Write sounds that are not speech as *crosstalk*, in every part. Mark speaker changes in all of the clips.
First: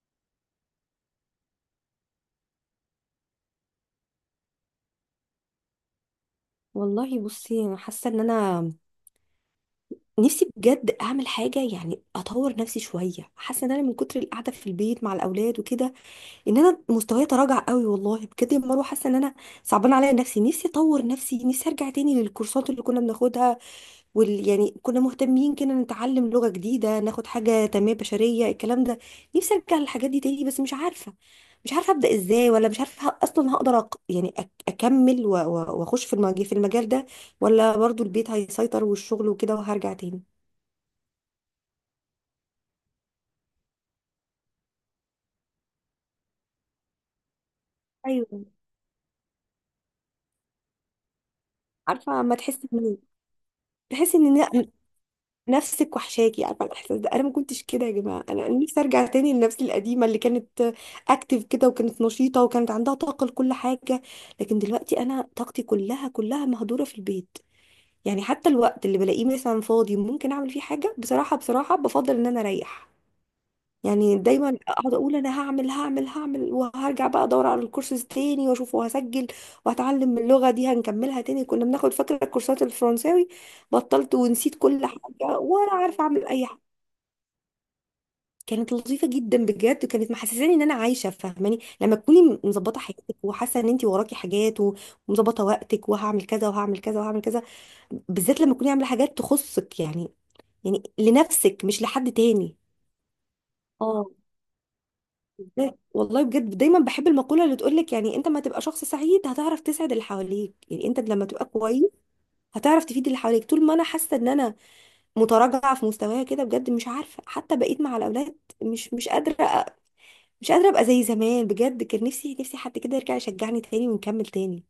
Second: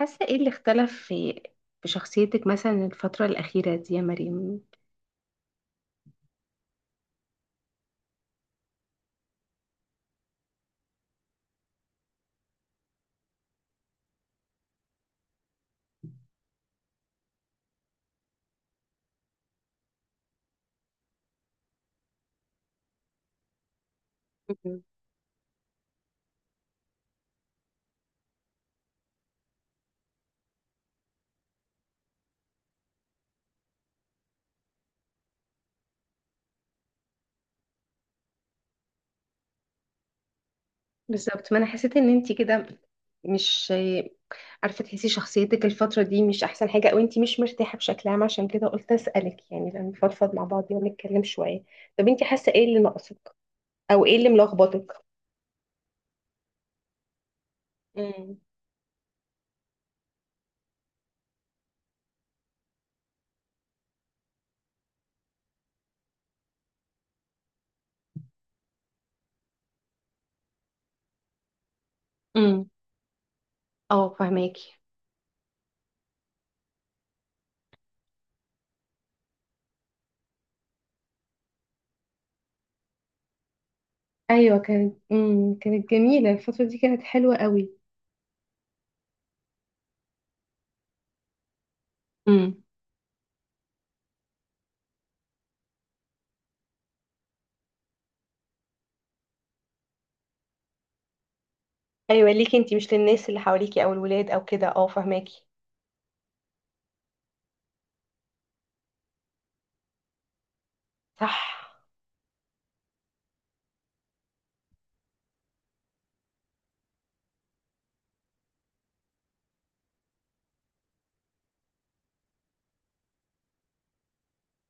Speaker 1: حاسة ايه اللي اختلف في شخصيتك مثلا الفترة الأخيرة دي يا مريم؟
Speaker 2: والله بصي، انا حاسه ان انا نفسي بجد اعمل حاجه، يعني اطور نفسي شويه. حاسه ان انا من كتر القعده في البيت مع الاولاد وكده ان انا مستواي تراجع قوي. والله بجد يا مروه، حاسه ان انا صعبان عليا. نفسي نفسي اطور نفسي، نفسي ارجع تاني للكورسات اللي كنا بناخدها، وال، يعني
Speaker 1: مم.
Speaker 2: كنا مهتمين كده نتعلم لغة جديدة، ناخد حاجة تنمية بشرية، الكلام ده. نفسي ارجع للحاجات دي تاني، بس مش عارفة ابدأ ازاي، ولا مش عارفة اصلا هقدر اكمل واخش في المجال ده، ولا برضو البيت هيسيطر والشغل وكده وهرجع تاني.
Speaker 1: بالظبط، ما انا حسيت ان انتي كده مش عارفة تحسي شخصيتك الفترة دي مش احسن حاجة، او انتي مش مرتاحة بشكل عام،
Speaker 2: ايوه.
Speaker 1: عشان كده قلت اسألك يعني لما نفضفض مع بعض ونتكلم شوية. طب
Speaker 2: عارفة،
Speaker 1: انتي
Speaker 2: ما
Speaker 1: حاسة
Speaker 2: تحس
Speaker 1: ايه اللي
Speaker 2: ان،
Speaker 1: ناقصك؟ او ايه
Speaker 2: تحس
Speaker 1: اللي
Speaker 2: ان
Speaker 1: ملخبطك؟
Speaker 2: نفسك وحشاكي، عارفه الاحساس ده. انا ما كنتش كده يا جماعه.
Speaker 1: مم.
Speaker 2: أنا نفسي ارجع تاني لنفسي القديمه اللي كانت اكتف كده، وكانت نشيطه، وكانت عندها طاقه لكل حاجه. لكن دلوقتي انا طاقتي كلها كلها مهدوره في البيت. يعني حتى الوقت اللي بلاقيه مثلا فاضي ممكن اعمل فيه حاجه، بصراحه بصراحه بفضل ان انا
Speaker 1: امم.
Speaker 2: اريح.
Speaker 1: اه،
Speaker 2: يعني دايما
Speaker 1: فهماكي.
Speaker 2: اقعد اقول انا هعمل وهرجع بقى ادور على الكورسز تاني واشوف وهسجل وهتعلم اللغه دي، هنكملها تاني. كنا بناخد، فاكره الكورسات الفرنساوي؟ بطلت ونسيت
Speaker 1: ايوه،
Speaker 2: كل
Speaker 1: كانت
Speaker 2: حاجه،
Speaker 1: امم
Speaker 2: ولا
Speaker 1: كانت
Speaker 2: عارفه اعمل
Speaker 1: جميلة
Speaker 2: اي حاجه.
Speaker 1: الفترة دي، كانت حلوة قوي.
Speaker 2: كانت لطيفه جدا بجد، كانت محسساني ان انا عايشه. فاهماني لما تكوني
Speaker 1: امم.
Speaker 2: مظبطه حياتك وحاسه ان انت وراكي حاجات، ومظبطه وقتك، وهعمل كذا وهعمل كذا وهعمل كذا، بالذات لما تكوني عامله حاجات تخصك يعني، يعني لنفسك مش لحد
Speaker 1: ايوه، ليكي
Speaker 2: تاني.
Speaker 1: انتي، مش للناس اللي حواليكي او
Speaker 2: اه.
Speaker 1: الولاد او كده. اه، فهماكي.
Speaker 2: لا والله بجد دايما بحب المقولة اللي تقولك، يعني انت ما تبقى شخص سعيد هتعرف تسعد اللي حواليك. يعني انت لما
Speaker 1: صح.
Speaker 2: تبقى كويس هتعرف تفيد اللي حواليك. طول ما انا حاسة ان انا متراجعة في مستوايا كده بجد، مش عارفة حتى بقيت مع الاولاد مش قادرة، أ- مش قادرة ابقى زي زمان. بجد كان نفسي، نفسي حد كده يرجع يشجعني تاني ونكمل تاني.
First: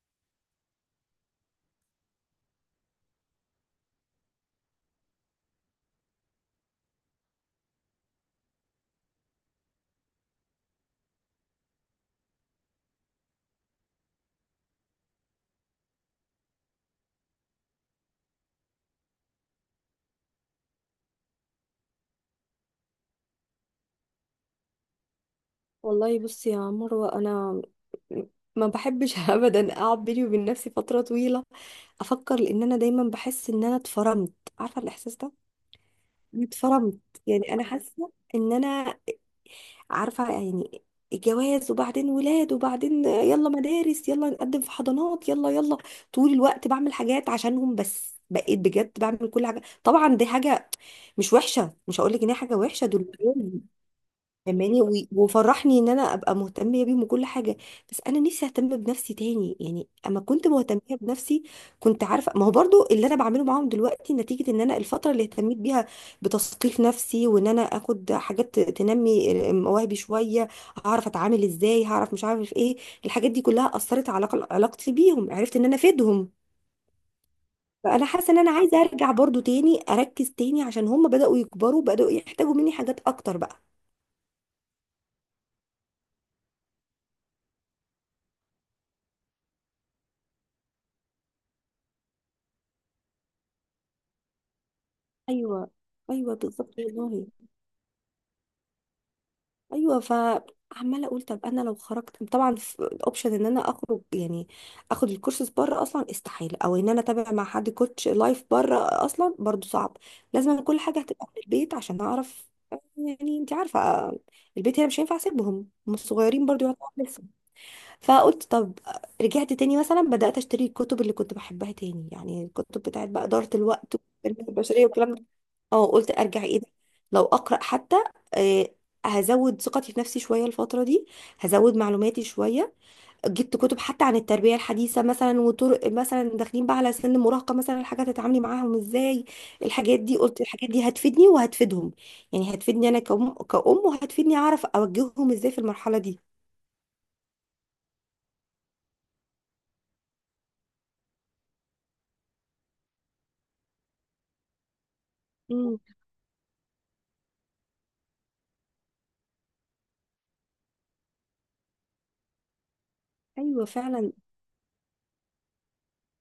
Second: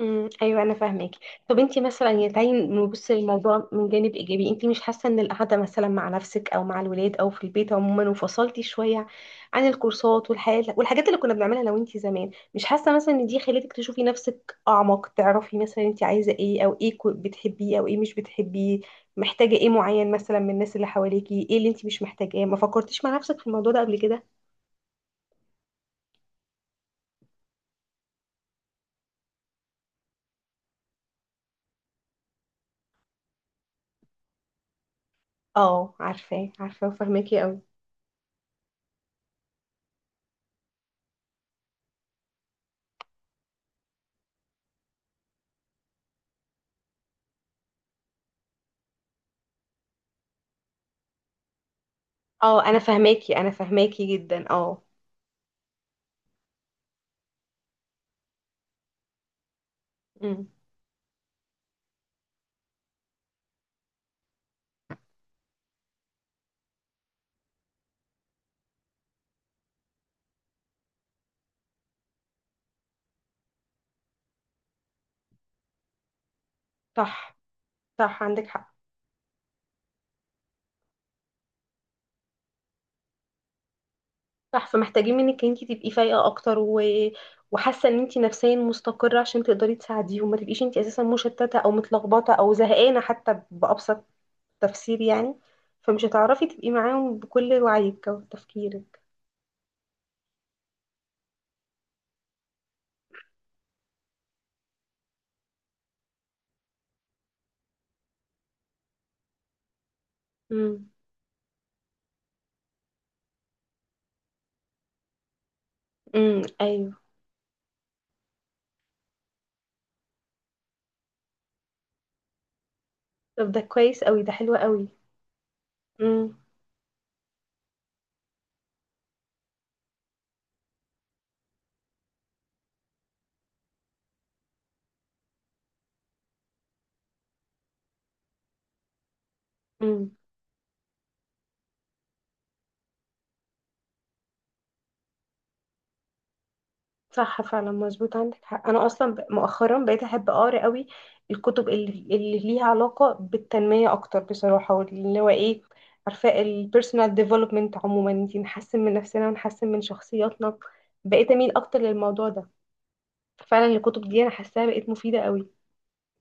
Speaker 1: امم، ايوه، انا فاهمك. طب انت مثلا يعني تعالي نبص للموضوع من جانب ايجابي. انت مش حاسه ان القعده مثلا مع نفسك او مع الولاد او في البيت عموما، وفصلتي شويه عن الكورسات والحياه والحاجات اللي كنا بنعملها، لو انت زمان، مش حاسه مثلا ان دي خلتك تشوفي نفسك اعمق؟ تعرفي مثلا انت عايزه ايه، او ايه بتحبيه او ايه مش بتحبيه؟ محتاجه ايه معين مثلا من الناس اللي حواليكي؟ ايه اللي انت مش محتاجاه؟ ما فكرتيش مع نفسك في الموضوع ده قبل كده؟
Speaker 2: والله بصي يا مروة، انا ما بحبش *laughs* ابدا اقعد بيني وبين نفسي فترة طويلة افكر، لان انا دايما بحس ان انا اتفرمت، عارفة الاحساس ده؟
Speaker 1: اه، عارفاه عارفاه
Speaker 2: اتفرمت.
Speaker 1: وفاهماكي
Speaker 2: يعني
Speaker 1: قوي.
Speaker 2: انا حاسه ان انا، عارفه يعني، الجواز، وبعدين ولاد، وبعدين يلا مدارس، يلا نقدم في حضانات، يلا يلا، طول الوقت بعمل حاجات عشانهم. بس بقيت بجد بعمل كل حاجه. طبعا دي حاجه مش وحشه، مش هقول لك ان هي حاجه
Speaker 1: اه، انا
Speaker 2: وحشه. دول
Speaker 1: فاهماكي، انا فاهماكي جدا، اه.
Speaker 2: فاهماني، وفرحني ان انا ابقى مهتمه بيهم وكل حاجه، بس انا نفسي اهتم بنفسي تاني. يعني اما
Speaker 1: مم.
Speaker 2: كنت مهتمه بنفسي، كنت عارفه، ما هو برضو اللي انا بعمله معاهم دلوقتي نتيجه ان انا الفتره اللي اهتميت بيها بتثقيف نفسي، وان انا اخد حاجات تنمي مواهبي شويه، هعرف اتعامل ازاي، هعرف مش عارف ايه، الحاجات دي كلها اثرت على علاقتي بيهم. عرفت ان انا افيدهم.
Speaker 1: صح.
Speaker 2: فانا
Speaker 1: صح،
Speaker 2: حاسه ان
Speaker 1: عندك
Speaker 2: انا
Speaker 1: حق.
Speaker 2: عايزه ارجع برضو تاني اركز تاني، عشان هم بداوا يكبروا، بداوا يحتاجوا مني حاجات اكتر بقى.
Speaker 1: صح، فمحتاجين منك ان انت تبقي فايقه اكتر وحاسه ان انت نفسيا مستقره، عشان تقدري تساعديهم، ما تبقيش انت اساسا مشتته او متلخبطه او زهقانه حتى بابسط تفسير يعني.
Speaker 2: ايوه.
Speaker 1: فمش
Speaker 2: ايوه
Speaker 1: هتعرفي تبقي
Speaker 2: بالظبط
Speaker 1: معاهم
Speaker 2: والله.
Speaker 1: بكل وعيك وتفكيرك.
Speaker 2: ايوه، فعماله اقول طب انا لو خرجت، طبعا الاوبشن ان انا اخرج يعني اخد الكورسز بره اصلا استحاله، او ان انا اتابع مع حد كوتش لايف بره اصلا برضو صعب. لازم كل
Speaker 1: امم.
Speaker 2: حاجه هتبقى من البيت، عشان اعرف، يعني انت عارفه، البيت هنا، مش هينفع اسيبهم، هم
Speaker 1: امم.
Speaker 2: صغيرين برضو يعتبر
Speaker 1: ايوه.
Speaker 2: لسه. فقلت طب، رجعت تاني مثلا بدات اشتري الكتب اللي كنت بحبها تاني، يعني الكتب بتاعت بقى اداره
Speaker 1: طب ده
Speaker 2: الوقت
Speaker 1: كويس قوي، ده
Speaker 2: والتنمية
Speaker 1: حلو
Speaker 2: البشريه
Speaker 1: قوي.
Speaker 2: والكلام ده. اه، قلت ارجع. ايه ده، لو اقرا حتى آه هزود ثقتي في نفسي شويه الفتره دي، هزود معلوماتي شويه. جبت كتب حتى عن التربيه الحديثه مثلا، وطرق مثلا داخلين بقى على سن المراهقه، مثلا الحاجات تتعاملي معاهم ازاي. الحاجات
Speaker 1: امم.
Speaker 2: دي، قلت الحاجات دي هتفيدني وهتفيدهم، يعني هتفيدني انا كأم كأم، وهتفيدني اعرف اوجههم ازاي في المرحله دي.
Speaker 1: صح، فعلا مظبوط، عندك حق. انا اصلا مؤخرا بقيت احب اقرا قوي الكتب اللي ليها علاقه بالتنميه اكتر بصراحه، واللي هو ايه،
Speaker 2: امم.
Speaker 1: عارفه، البيرسونال ديفلوبمنت عموما، انتي نحسن من نفسنا ونحسن من شخصياتنا. بقيت اميل اكتر للموضوع ده.
Speaker 2: ايوه
Speaker 1: فعلا الكتب
Speaker 2: فعلا.
Speaker 1: دي انا حاساها بقت مفيده قوي.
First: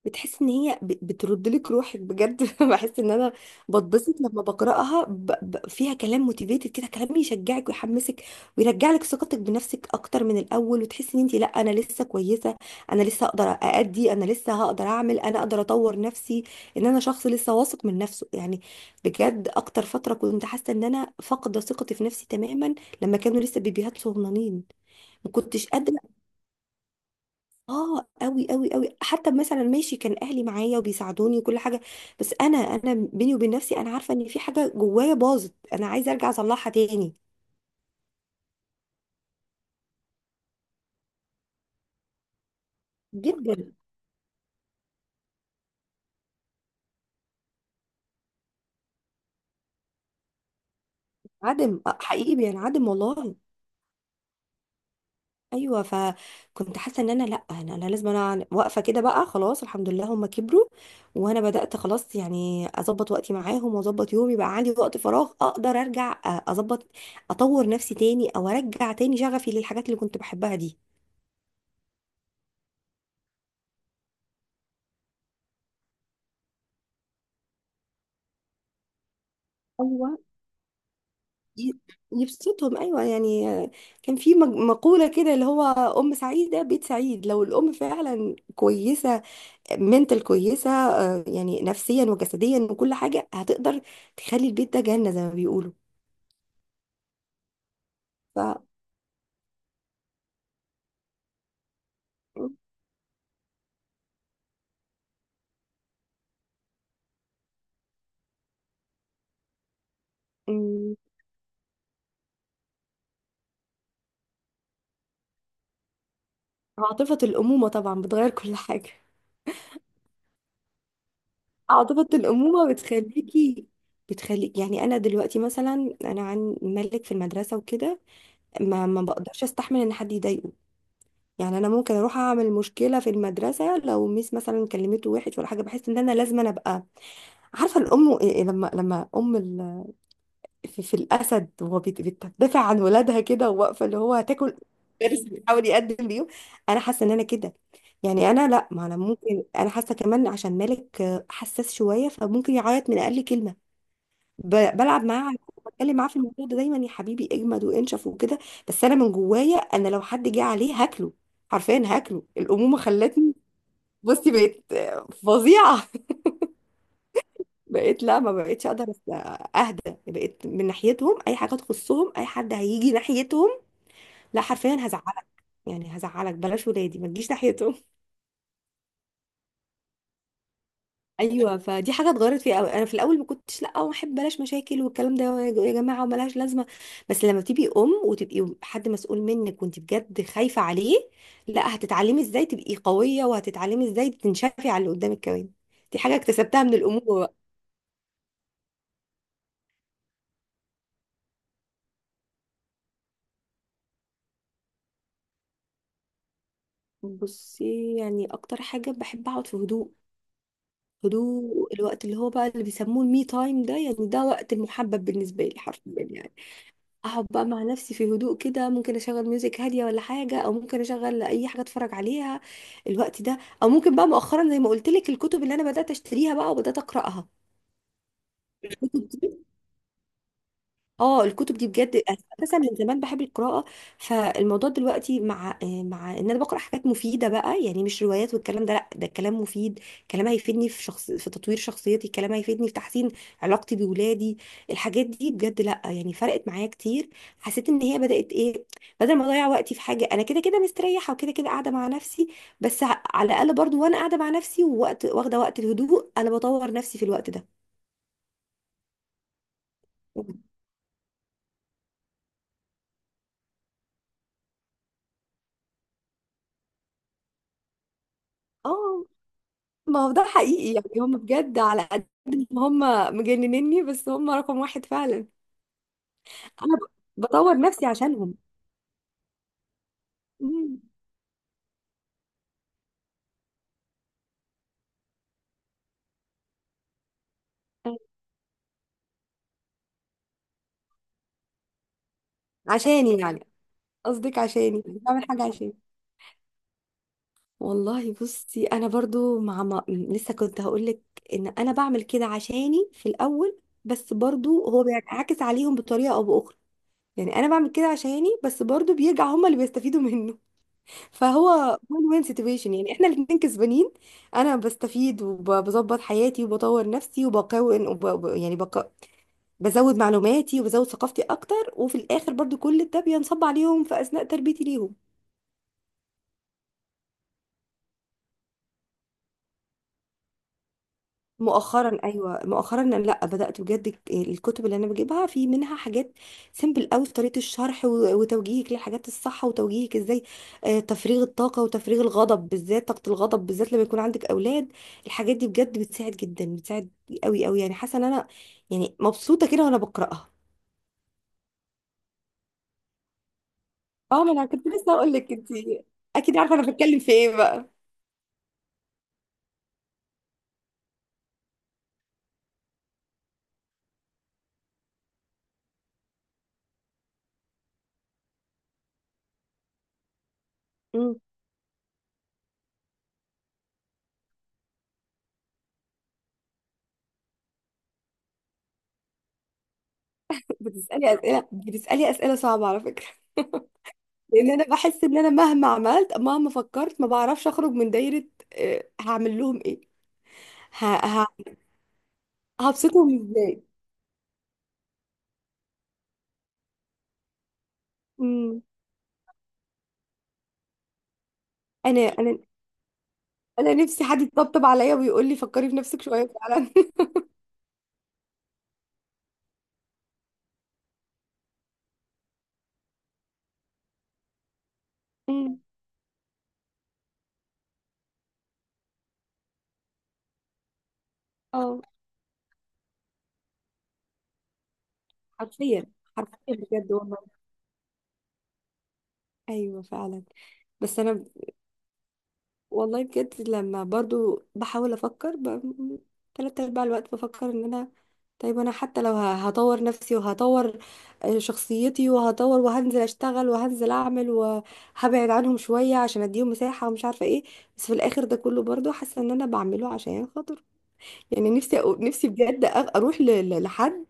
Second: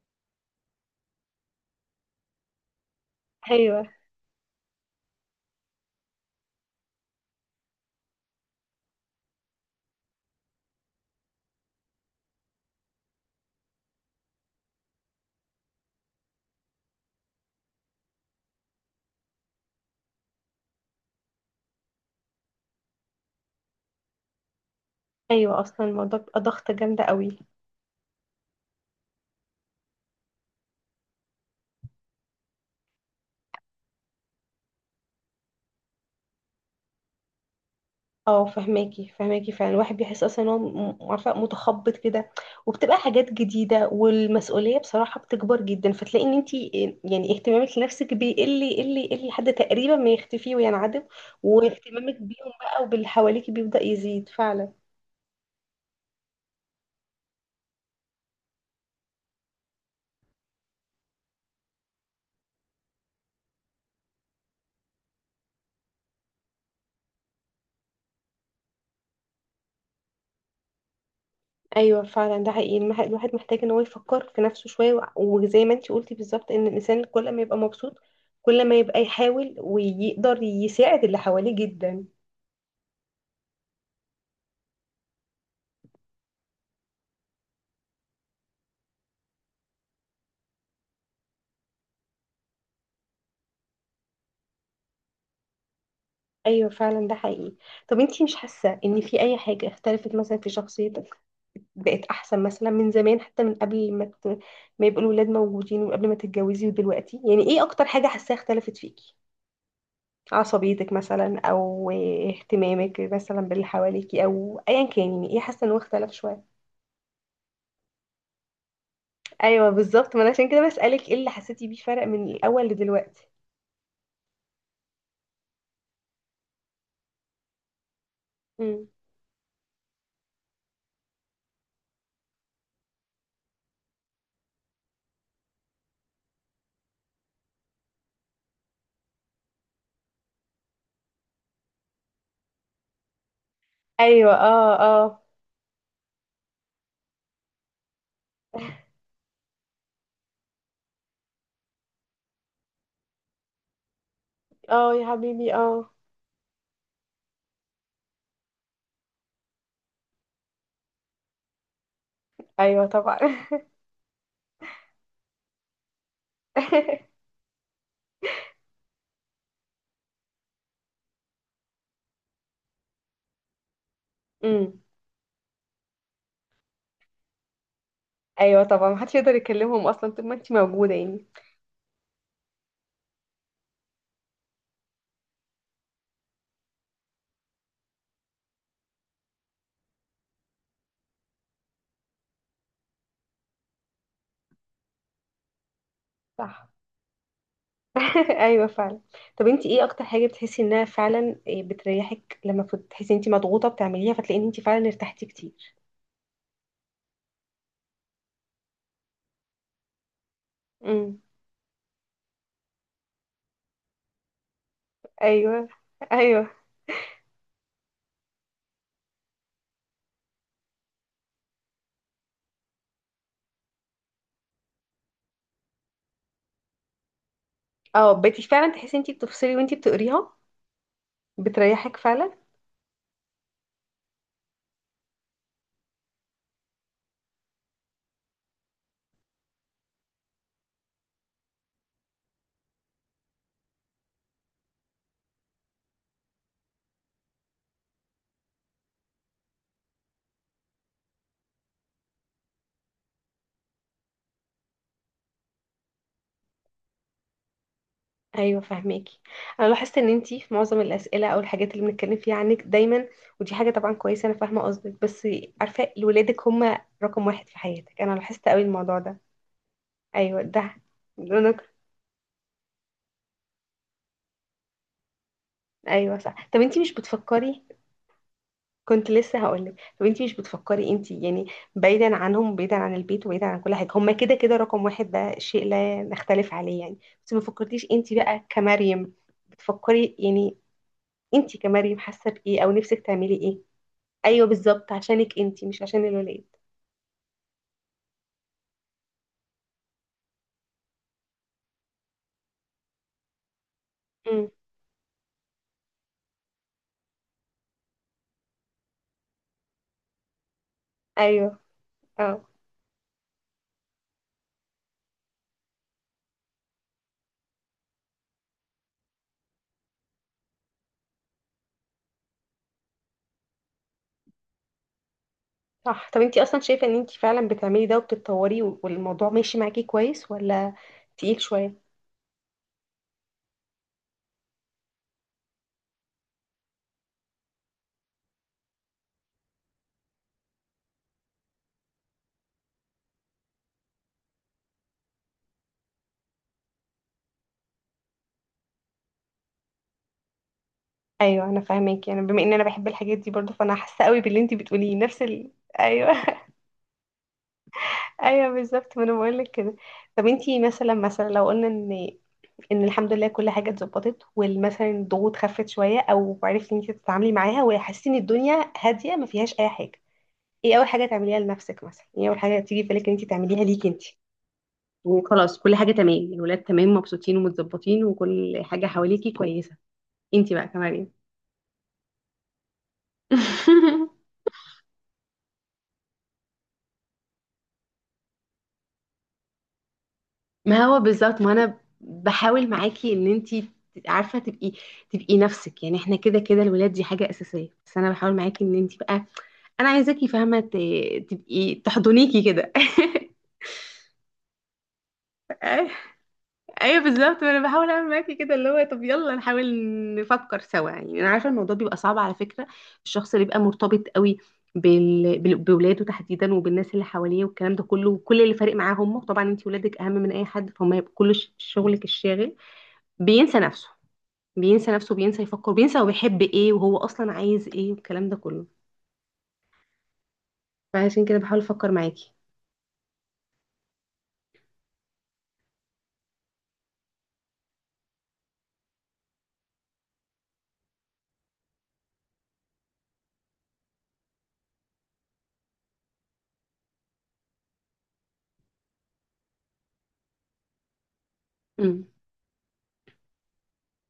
Speaker 2: بتحس ان هي بترد لك روحك بجد. *laughs* بحس ان انا
Speaker 1: ايوه.
Speaker 2: بتبسط لما بقراها، فيها كلام موتيفيتد كده، كلام يشجعك ويحمسك ويرجع لك ثقتك بنفسك اكتر من الاول، وتحس ان انت، لا انا لسه كويسه، انا لسه اقدر اادي، انا لسه هقدر اعمل، انا اقدر اطور نفسي، ان انا شخص لسه واثق من نفسه يعني. بجد اكتر فتره كنت حاسه ان انا فاقده ثقتي في نفسي تماما لما كانوا لسه بيبيهات صغننين، ما
Speaker 1: ايوه،
Speaker 2: كنتش
Speaker 1: اصلا
Speaker 2: قادره.
Speaker 1: الموضوع بيبقى ضغطه جامده قوي.
Speaker 2: اه قوي قوي قوي. حتى مثلا ماشي، كان اهلي معايا وبيساعدوني وكل حاجه، بس انا بيني وبين نفسي انا عارفه ان في حاجه جوايا باظت، انا عايزه ارجع اصلحها تاني.
Speaker 1: اه، فهماكي فهماكي، فعلا الواحد بيحس اصلا ان هو عارفه، متخبط كده. وبتبقى حاجات
Speaker 2: جدا.
Speaker 1: جديده والمسؤوليه بصراحه بتكبر جدا، فتلاقي ان انت يعني اهتمامك لنفسك بيقل يقل يقل لحد تقريبا ما يختفي وينعدم.
Speaker 2: عدم،
Speaker 1: واهتمامك
Speaker 2: حقيقي
Speaker 1: بيهم بقى
Speaker 2: بينعدم
Speaker 1: وباللي
Speaker 2: والله.
Speaker 1: حواليكي بيبدا يزيد فعلا.
Speaker 2: ايوه، فكنت حاسه ان انا، لا انا، انا لازم انا واقفه كده بقى خلاص، الحمد لله هم كبروا، وانا بدات خلاص يعني اظبط وقتي معاهم، واظبط يومي، بقى عندي وقت فراغ اقدر ارجع اظبط، اطور نفسي تاني، او ارجع تاني شغفي للحاجات اللي كنت بحبها.
Speaker 1: ايوه فعلا، ده حقيقي. الواحد محتاج ان هو يفكر في نفسه شويه، وزي ما انت قلتي بالظبط، ان الانسان كل ما يبقى مبسوط، كل ما يبقى يحاول
Speaker 2: دي
Speaker 1: ويقدر يساعد اللي حواليه
Speaker 2: ي-
Speaker 1: جدا.
Speaker 2: يبسطهم، ايوه يعني. كان في مقوله كده اللي هو، ام سعيده بيت سعيد. لو الام فعلا كويسه، منتل كويسه، يعني نفسيا وجسديا وكل حاجه، هتقدر تخلي البيت ده جنه زي ما بيقولوا.
Speaker 1: ايوه فعلا، ده حقيقي. طب انتي مش
Speaker 2: ف
Speaker 1: حاسه ان في اي حاجه اختلفت مثلا في شخصيتك، بقت احسن مثلا من زمان، حتى من قبل ما ما يبقوا الولاد موجودين وقبل ما تتجوزي ودلوقتي؟ يعني ايه اكتر حاجه حاساها اختلفت فيكي؟ عصبيتك
Speaker 2: م-
Speaker 1: مثلا، او اهتمامك مثلا باللي حواليكي، او ايا كان. يعني ايه حاسه ان هو اختلف شويه؟
Speaker 2: عاطفه الامومه طبعا بتغير *laughs* كل حاجه.
Speaker 1: ايوه بالظبط، ما انا عشان كده بسالك ايه اللي حسيتي بيه فرق
Speaker 2: عاطفه
Speaker 1: من الاول
Speaker 2: الامومه
Speaker 1: لدلوقتي.
Speaker 2: بتخليكي، بتخليك، يعني انا دلوقتي مثلا، انا عن ملك في المدرسه وكده ما
Speaker 1: مم.
Speaker 2: ما بقدرش استحمل ان حد يضايقه. يعني انا ممكن اروح اعمل مشكله في المدرسه لو ميس مثلا كلمته وحش ولا حاجه، بحس ان انا لازم ابقى، عارفه الام إيه إيه، لما ام في الاسد، وهو بتدافع عن ولادها كده، وواقفه اللي هو
Speaker 1: ايوه.
Speaker 2: هتاكل
Speaker 1: اه.
Speaker 2: *laughs* بارس،
Speaker 1: اه.
Speaker 2: بيحاول يقدم ليهم. انا حاسه ان انا كده. يعني انا لا، ما انا ممكن انا حاسه كمان عشان مالك حساس شويه، فممكن يعيط من اقل كلمه.
Speaker 1: اه،
Speaker 2: بلعب
Speaker 1: يا
Speaker 2: معاه،
Speaker 1: حبيبي، اه.
Speaker 2: بتكلم معاه في الموضوع ده دايما، يا حبيبي اجمد وانشف وكده. بس انا من جوايا انا لو حد جه عليه هاكله، حرفيا هاكله. الامومه
Speaker 1: ايوه طبعا.
Speaker 2: خلتني، بصي بقيت فظيعه. *laughs*
Speaker 1: *laughs*
Speaker 2: بقيت لا، ما بقيتش اقدر اهدى. بقيت من ناحيتهم اي حاجه تخصهم، اي حد هيجي ناحيتهم، لا
Speaker 1: مم.
Speaker 2: حرفيا هزعلك، يعني هزعلك، بلاش ولادي ما تجيش ناحيتهم.
Speaker 1: ايوه طبعا، محدش يقدر يكلمهم اصلا طول ما انت موجوده يعني.
Speaker 2: ايوه فدي حاجه اتغيرت فيها قوي، انا في الاول ما كنتش، لا ما احب، بلاش مشاكل والكلام ده يا جماعه، وملهاش لازمه. بس لما تبقي ام وتبقي حد مسؤول منك وانت بجد خايفه عليه، لا هتتعلمي ازاي تبقي قويه، وهتتعلمي ازاي تنشفي على اللي قدامك كمان. دي حاجه اكتسبتها
Speaker 1: صح.
Speaker 2: من الامومه بقى.
Speaker 1: *laughs* ايوه فعلا. طب انت ايه اكتر حاجه بتحسي انها فعلا إيه بتريحك لما بتحسي انت مضغوطه بتعمليها، فتلاقي ان انت فعلا ارتحتي كتير؟
Speaker 2: بصي يعني اكتر حاجه بحب اقعد في هدوء،
Speaker 1: امم.
Speaker 2: هدوء. الوقت اللي هو بقى اللي بيسموه المي تايم ده، يعني ده وقت المحبب بالنسبه لي
Speaker 1: ايوه.
Speaker 2: حرفيا يعني،
Speaker 1: ايوه.
Speaker 2: اقعد بقى مع نفسي في هدوء كده، ممكن اشغل ميوزك هاديه ولا حاجه، او ممكن اشغل اي حاجه اتفرج عليها الوقت ده، او ممكن بقى مؤخرا زي ما قلت لك الكتب اللي انا بدات اشتريها بقى وبدات اقراها.
Speaker 1: اه، بقيتي فعلا تحسي انت بتفصلي وانت بتقريها.
Speaker 2: اه الكتب دي
Speaker 1: بتريحك
Speaker 2: بجد، أنا
Speaker 1: فعلا.
Speaker 2: اساسا من زمان بحب القراءه. فالموضوع دلوقتي مع مع ان انا بقرا حاجات مفيده بقى، يعني مش روايات والكلام ده، لا ده كلام مفيد، كلام هيفيدني في شخص في تطوير شخصيتي، كلام هيفيدني في تحسين علاقتي بولادي. الحاجات دي بجد، لا يعني فرقت معايا كتير. حسيت ان هي بدات ايه، بدل ما اضيع وقتي في حاجه انا كده كده مستريحه، وكده كده قاعده مع نفسي، بس ع- على الاقل برضو وانا قاعده مع نفسي ووقت واخده وقت الهدوء، انا بطور نفسي في الوقت ده.
Speaker 1: ايوه فاهماكي. انا لاحظت ان انت في معظم الاسئله او الحاجات اللي بنتكلم فيها عنك دايما، ودي حاجه طبعا كويسه، انا فاهمه قصدك، بس عارفه ولادك هم رقم واحد في حياتك. انا لاحظت قوي الموضوع
Speaker 2: اه،
Speaker 1: ده.
Speaker 2: ما هو ده
Speaker 1: ايوه،
Speaker 2: حقيقي،
Speaker 1: ده.
Speaker 2: يعني هم
Speaker 1: انا.
Speaker 2: بجد على قد ما هم مجننني، بس هم رقم واحد فعلا.
Speaker 1: ايوه، صح. طب
Speaker 2: انا
Speaker 1: انتي مش
Speaker 2: بطور
Speaker 1: بتفكري؟
Speaker 2: نفسي عشانهم.
Speaker 1: كنت لسه هقولك طب انتي مش
Speaker 2: مم.
Speaker 1: بتفكري؟ انتي يعني بعيدا عنهم، بعيدا عن البيت، وبعيدا عن كل حاجه، هما كده كده رقم واحد، ده شيء لا نختلف عليه يعني. بس ما فكرتيش انتي بقى كمريم بتفكري؟ يعني انتي كمريم حاسه بايه، او نفسك
Speaker 2: عشاني
Speaker 1: تعملي
Speaker 2: يعني؟
Speaker 1: ايه؟
Speaker 2: قصدك
Speaker 1: ايوه
Speaker 2: عشاني
Speaker 1: بالظبط،
Speaker 2: بعمل
Speaker 1: عشانك
Speaker 2: حاجة
Speaker 1: انتي،
Speaker 2: عشاني.
Speaker 1: مش عشان الولاد.
Speaker 2: والله بصي، انا برضو مع ما... لسه كنت هقولك ان انا بعمل كده عشاني في الاول، بس
Speaker 1: امم.
Speaker 2: برضو هو بينعكس عليهم بطريقة او باخرى. يعني انا بعمل كده عشاني، بس برضو بيرجع هم اللي بيستفيدوا منه،
Speaker 1: ايوه.
Speaker 2: فهو وين وين
Speaker 1: اه،
Speaker 2: سيتويشن، يعني احنا الاتنين كسبانين. انا بستفيد وبظبط حياتي وبطور نفسي وبكون يعني بزود معلوماتي وبزود ثقافتي اكتر، وفي الاخر برضو كل ده بينصب عليهم في اثناء تربيتي ليهم.
Speaker 1: صح. طب انتي اصلا شايفه ان انتي فعلا بتعملي ده وبتتطوري والموضوع ماشي معاكي كويس، ولا تقيل شويه؟
Speaker 2: مؤخرا ايوه، مؤخرا لا بدات بجد، الكتب اللي انا بجيبها في منها حاجات سيمبل قوي في طريقه الشرح، وتوجيهك للحاجات الصح، وتوجيهك ازاي تفريغ الطاقه وتفريغ الغضب، بالذات طاقه الغضب بالذات لما يكون عندك اولاد. الحاجات دي بجد بتساعد جدا، بتساعد قوي قوي، يعني حاسه ان انا، يعني مبسوطه كده وانا بقراها.
Speaker 1: ايوه انا فاهماكي، انا بما ان انا بحب الحاجات دي برضو فانا حاسه قوي
Speaker 2: اه ما
Speaker 1: باللي
Speaker 2: انا
Speaker 1: انتي
Speaker 2: كنت لسه
Speaker 1: بتقوليه،
Speaker 2: هقول
Speaker 1: نفس
Speaker 2: لك، انت
Speaker 1: ال... ايوه.
Speaker 2: اكيد عارفه انا بتكلم في ايه بقى.
Speaker 1: *laughs* ايوه بالظبط، ما انا بقول لك كده. طب انتي مثلا لو قلنا ان الحمد لله كل حاجه اتظبطت، ومثلا الضغوط خفت شويه، او عرفتي ان انتي تتعاملي معاها، وحسيتي ان الدنيا هاديه ما فيهاش اي حاجه، ايه اول حاجه
Speaker 2: مم.
Speaker 1: تعمليها لنفسك مثلا؟ ايه اول حاجه تيجي في بالك ان انتي تعمليها ليكي انتي؟ وخلاص كل حاجة تمام، الولاد تمام مبسوطين ومتظبطين وكل حاجة حواليكي كويسة، انتي بقى كمان؟
Speaker 2: بتسالي اسئله، بتسالي اسئله صعبه على فكره،
Speaker 1: ايه؟ *laughs*
Speaker 2: لان انا بحس ان انا مهما عملت، مهما فكرت، ما بعرفش اخرج من دايره هعمل لهم ايه،
Speaker 1: ما
Speaker 2: ه...
Speaker 1: هو
Speaker 2: ه...
Speaker 1: بالظبط، ما انا بحاول
Speaker 2: هبسطهم
Speaker 1: معاكي ان
Speaker 2: ازاي.
Speaker 1: انتي عارفه تبقي نفسك يعني. احنا كده كده الولاد دي حاجه اساسيه، بس انا بحاول
Speaker 2: مم.
Speaker 1: معاكي ان انتي بقى، انا عايزاكي فاهمه، تبقي
Speaker 2: انا، انا
Speaker 1: تحضنيكي كده. *laughs*
Speaker 2: انا نفسي حد يطبطب عليا ويقول لي فكري في نفسك شويه فعلا.
Speaker 1: ايوه بالظبط، ما انا بحاول اعمل معاكي كده اللي هو، طب يلا نحاول نفكر سوا يعني. انا عارفه الموضوع بيبقى صعب على فكره. الشخص اللي بيبقى مرتبط قوي
Speaker 2: *laughs* مم.
Speaker 1: بولاده تحديدا، وبالناس اللي حواليه والكلام ده كله، وكل اللي فارق معاه هم طبعا. انتي ولادك اهم من اي حد، فهم هيبقوا كل
Speaker 2: اه.
Speaker 1: شغلك الشاغل. بينسى نفسه. بينسى نفسه، بينسى يفكر،
Speaker 2: حرفيا،
Speaker 1: بينسى هو بيحب
Speaker 2: حرفيا
Speaker 1: ايه
Speaker 2: بجد
Speaker 1: وهو
Speaker 2: والله.
Speaker 1: اصلا عايز ايه والكلام ده كله.
Speaker 2: ايوه فعلا. بس
Speaker 1: فعشان
Speaker 2: انا،
Speaker 1: كده بحاول افكر معاكي.
Speaker 2: والله بجد لما برضو بحاول افكر، تلات ارباع الوقت بفكر ان انا، طيب انا حتى لو هطور نفسي وهطور شخصيتي وهطور، وهنزل اشتغل وهنزل اعمل وهبعد عنهم شوية عشان اديهم مساحة ومش عارفة ايه، بس في الاخر ده كله برضو حاسة ان انا بعمله عشان خاطر، يعني نفسي
Speaker 1: امم.
Speaker 2: نفسي بجد اروح لحد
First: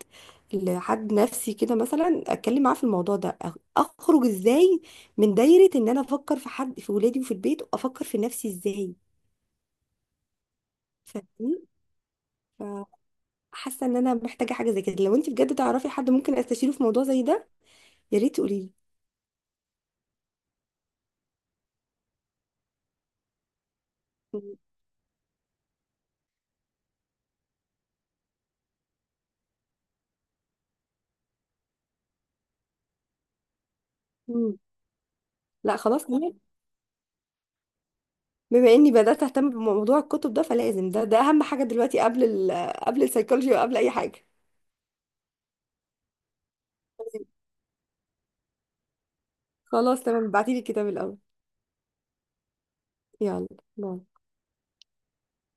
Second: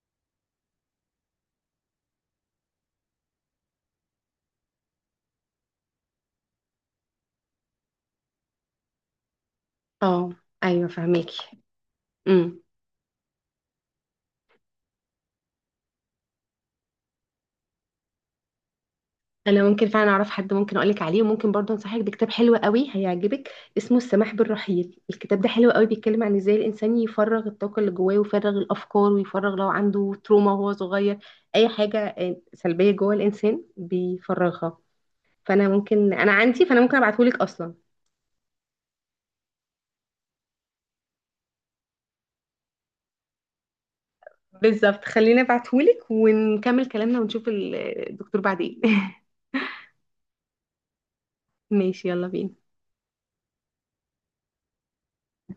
Speaker 2: لحد نفسي كده مثلا اتكلم معاه في الموضوع ده، اخرج ازاي من دايرة ان انا افكر في حد في ولادي وفي البيت، وافكر في نفسي ازاي.
Speaker 1: اه. ايوه
Speaker 2: صدقني،
Speaker 1: فهماكي. امم.
Speaker 2: فحاسه ان انا محتاجه حاجه زي كده. لو انت بجد تعرفي حد ممكن استشيره في موضوع زي ده يا ريت تقولي لي.
Speaker 1: انا ممكن فعلا اعرف حد ممكن اقولك عليه، وممكن برضه انصحك بكتاب حلو قوي هيعجبك، اسمه السماح بالرحيل. الكتاب ده حلو قوي، بيتكلم عن ازاي الانسان يفرغ الطاقه اللي جواه ويفرغ الافكار، ويفرغ لو عنده تروما وهو صغير، اي حاجه سلبيه جوه الانسان
Speaker 2: مم.
Speaker 1: بيفرغها. فانا
Speaker 2: لا خلاص
Speaker 1: ممكن، انا
Speaker 2: تمام.
Speaker 1: عندي، فانا ممكن ابعتهولك اصلا.
Speaker 2: بما اني بدات اهتم بموضوع الكتب ده فلازم ده، ده اهم حاجه دلوقتي قبل ال، قبل السيكولوجي وقبل اي حاجه.
Speaker 1: بالظبط، خليني ابعتهولك ونكمل كلامنا ونشوف الدكتور بعدين. *laughs*
Speaker 2: خلاص تمام، ابعتي لي الكتاب الاول.
Speaker 1: ماشي، يلا بينا.
Speaker 2: يلا. باي.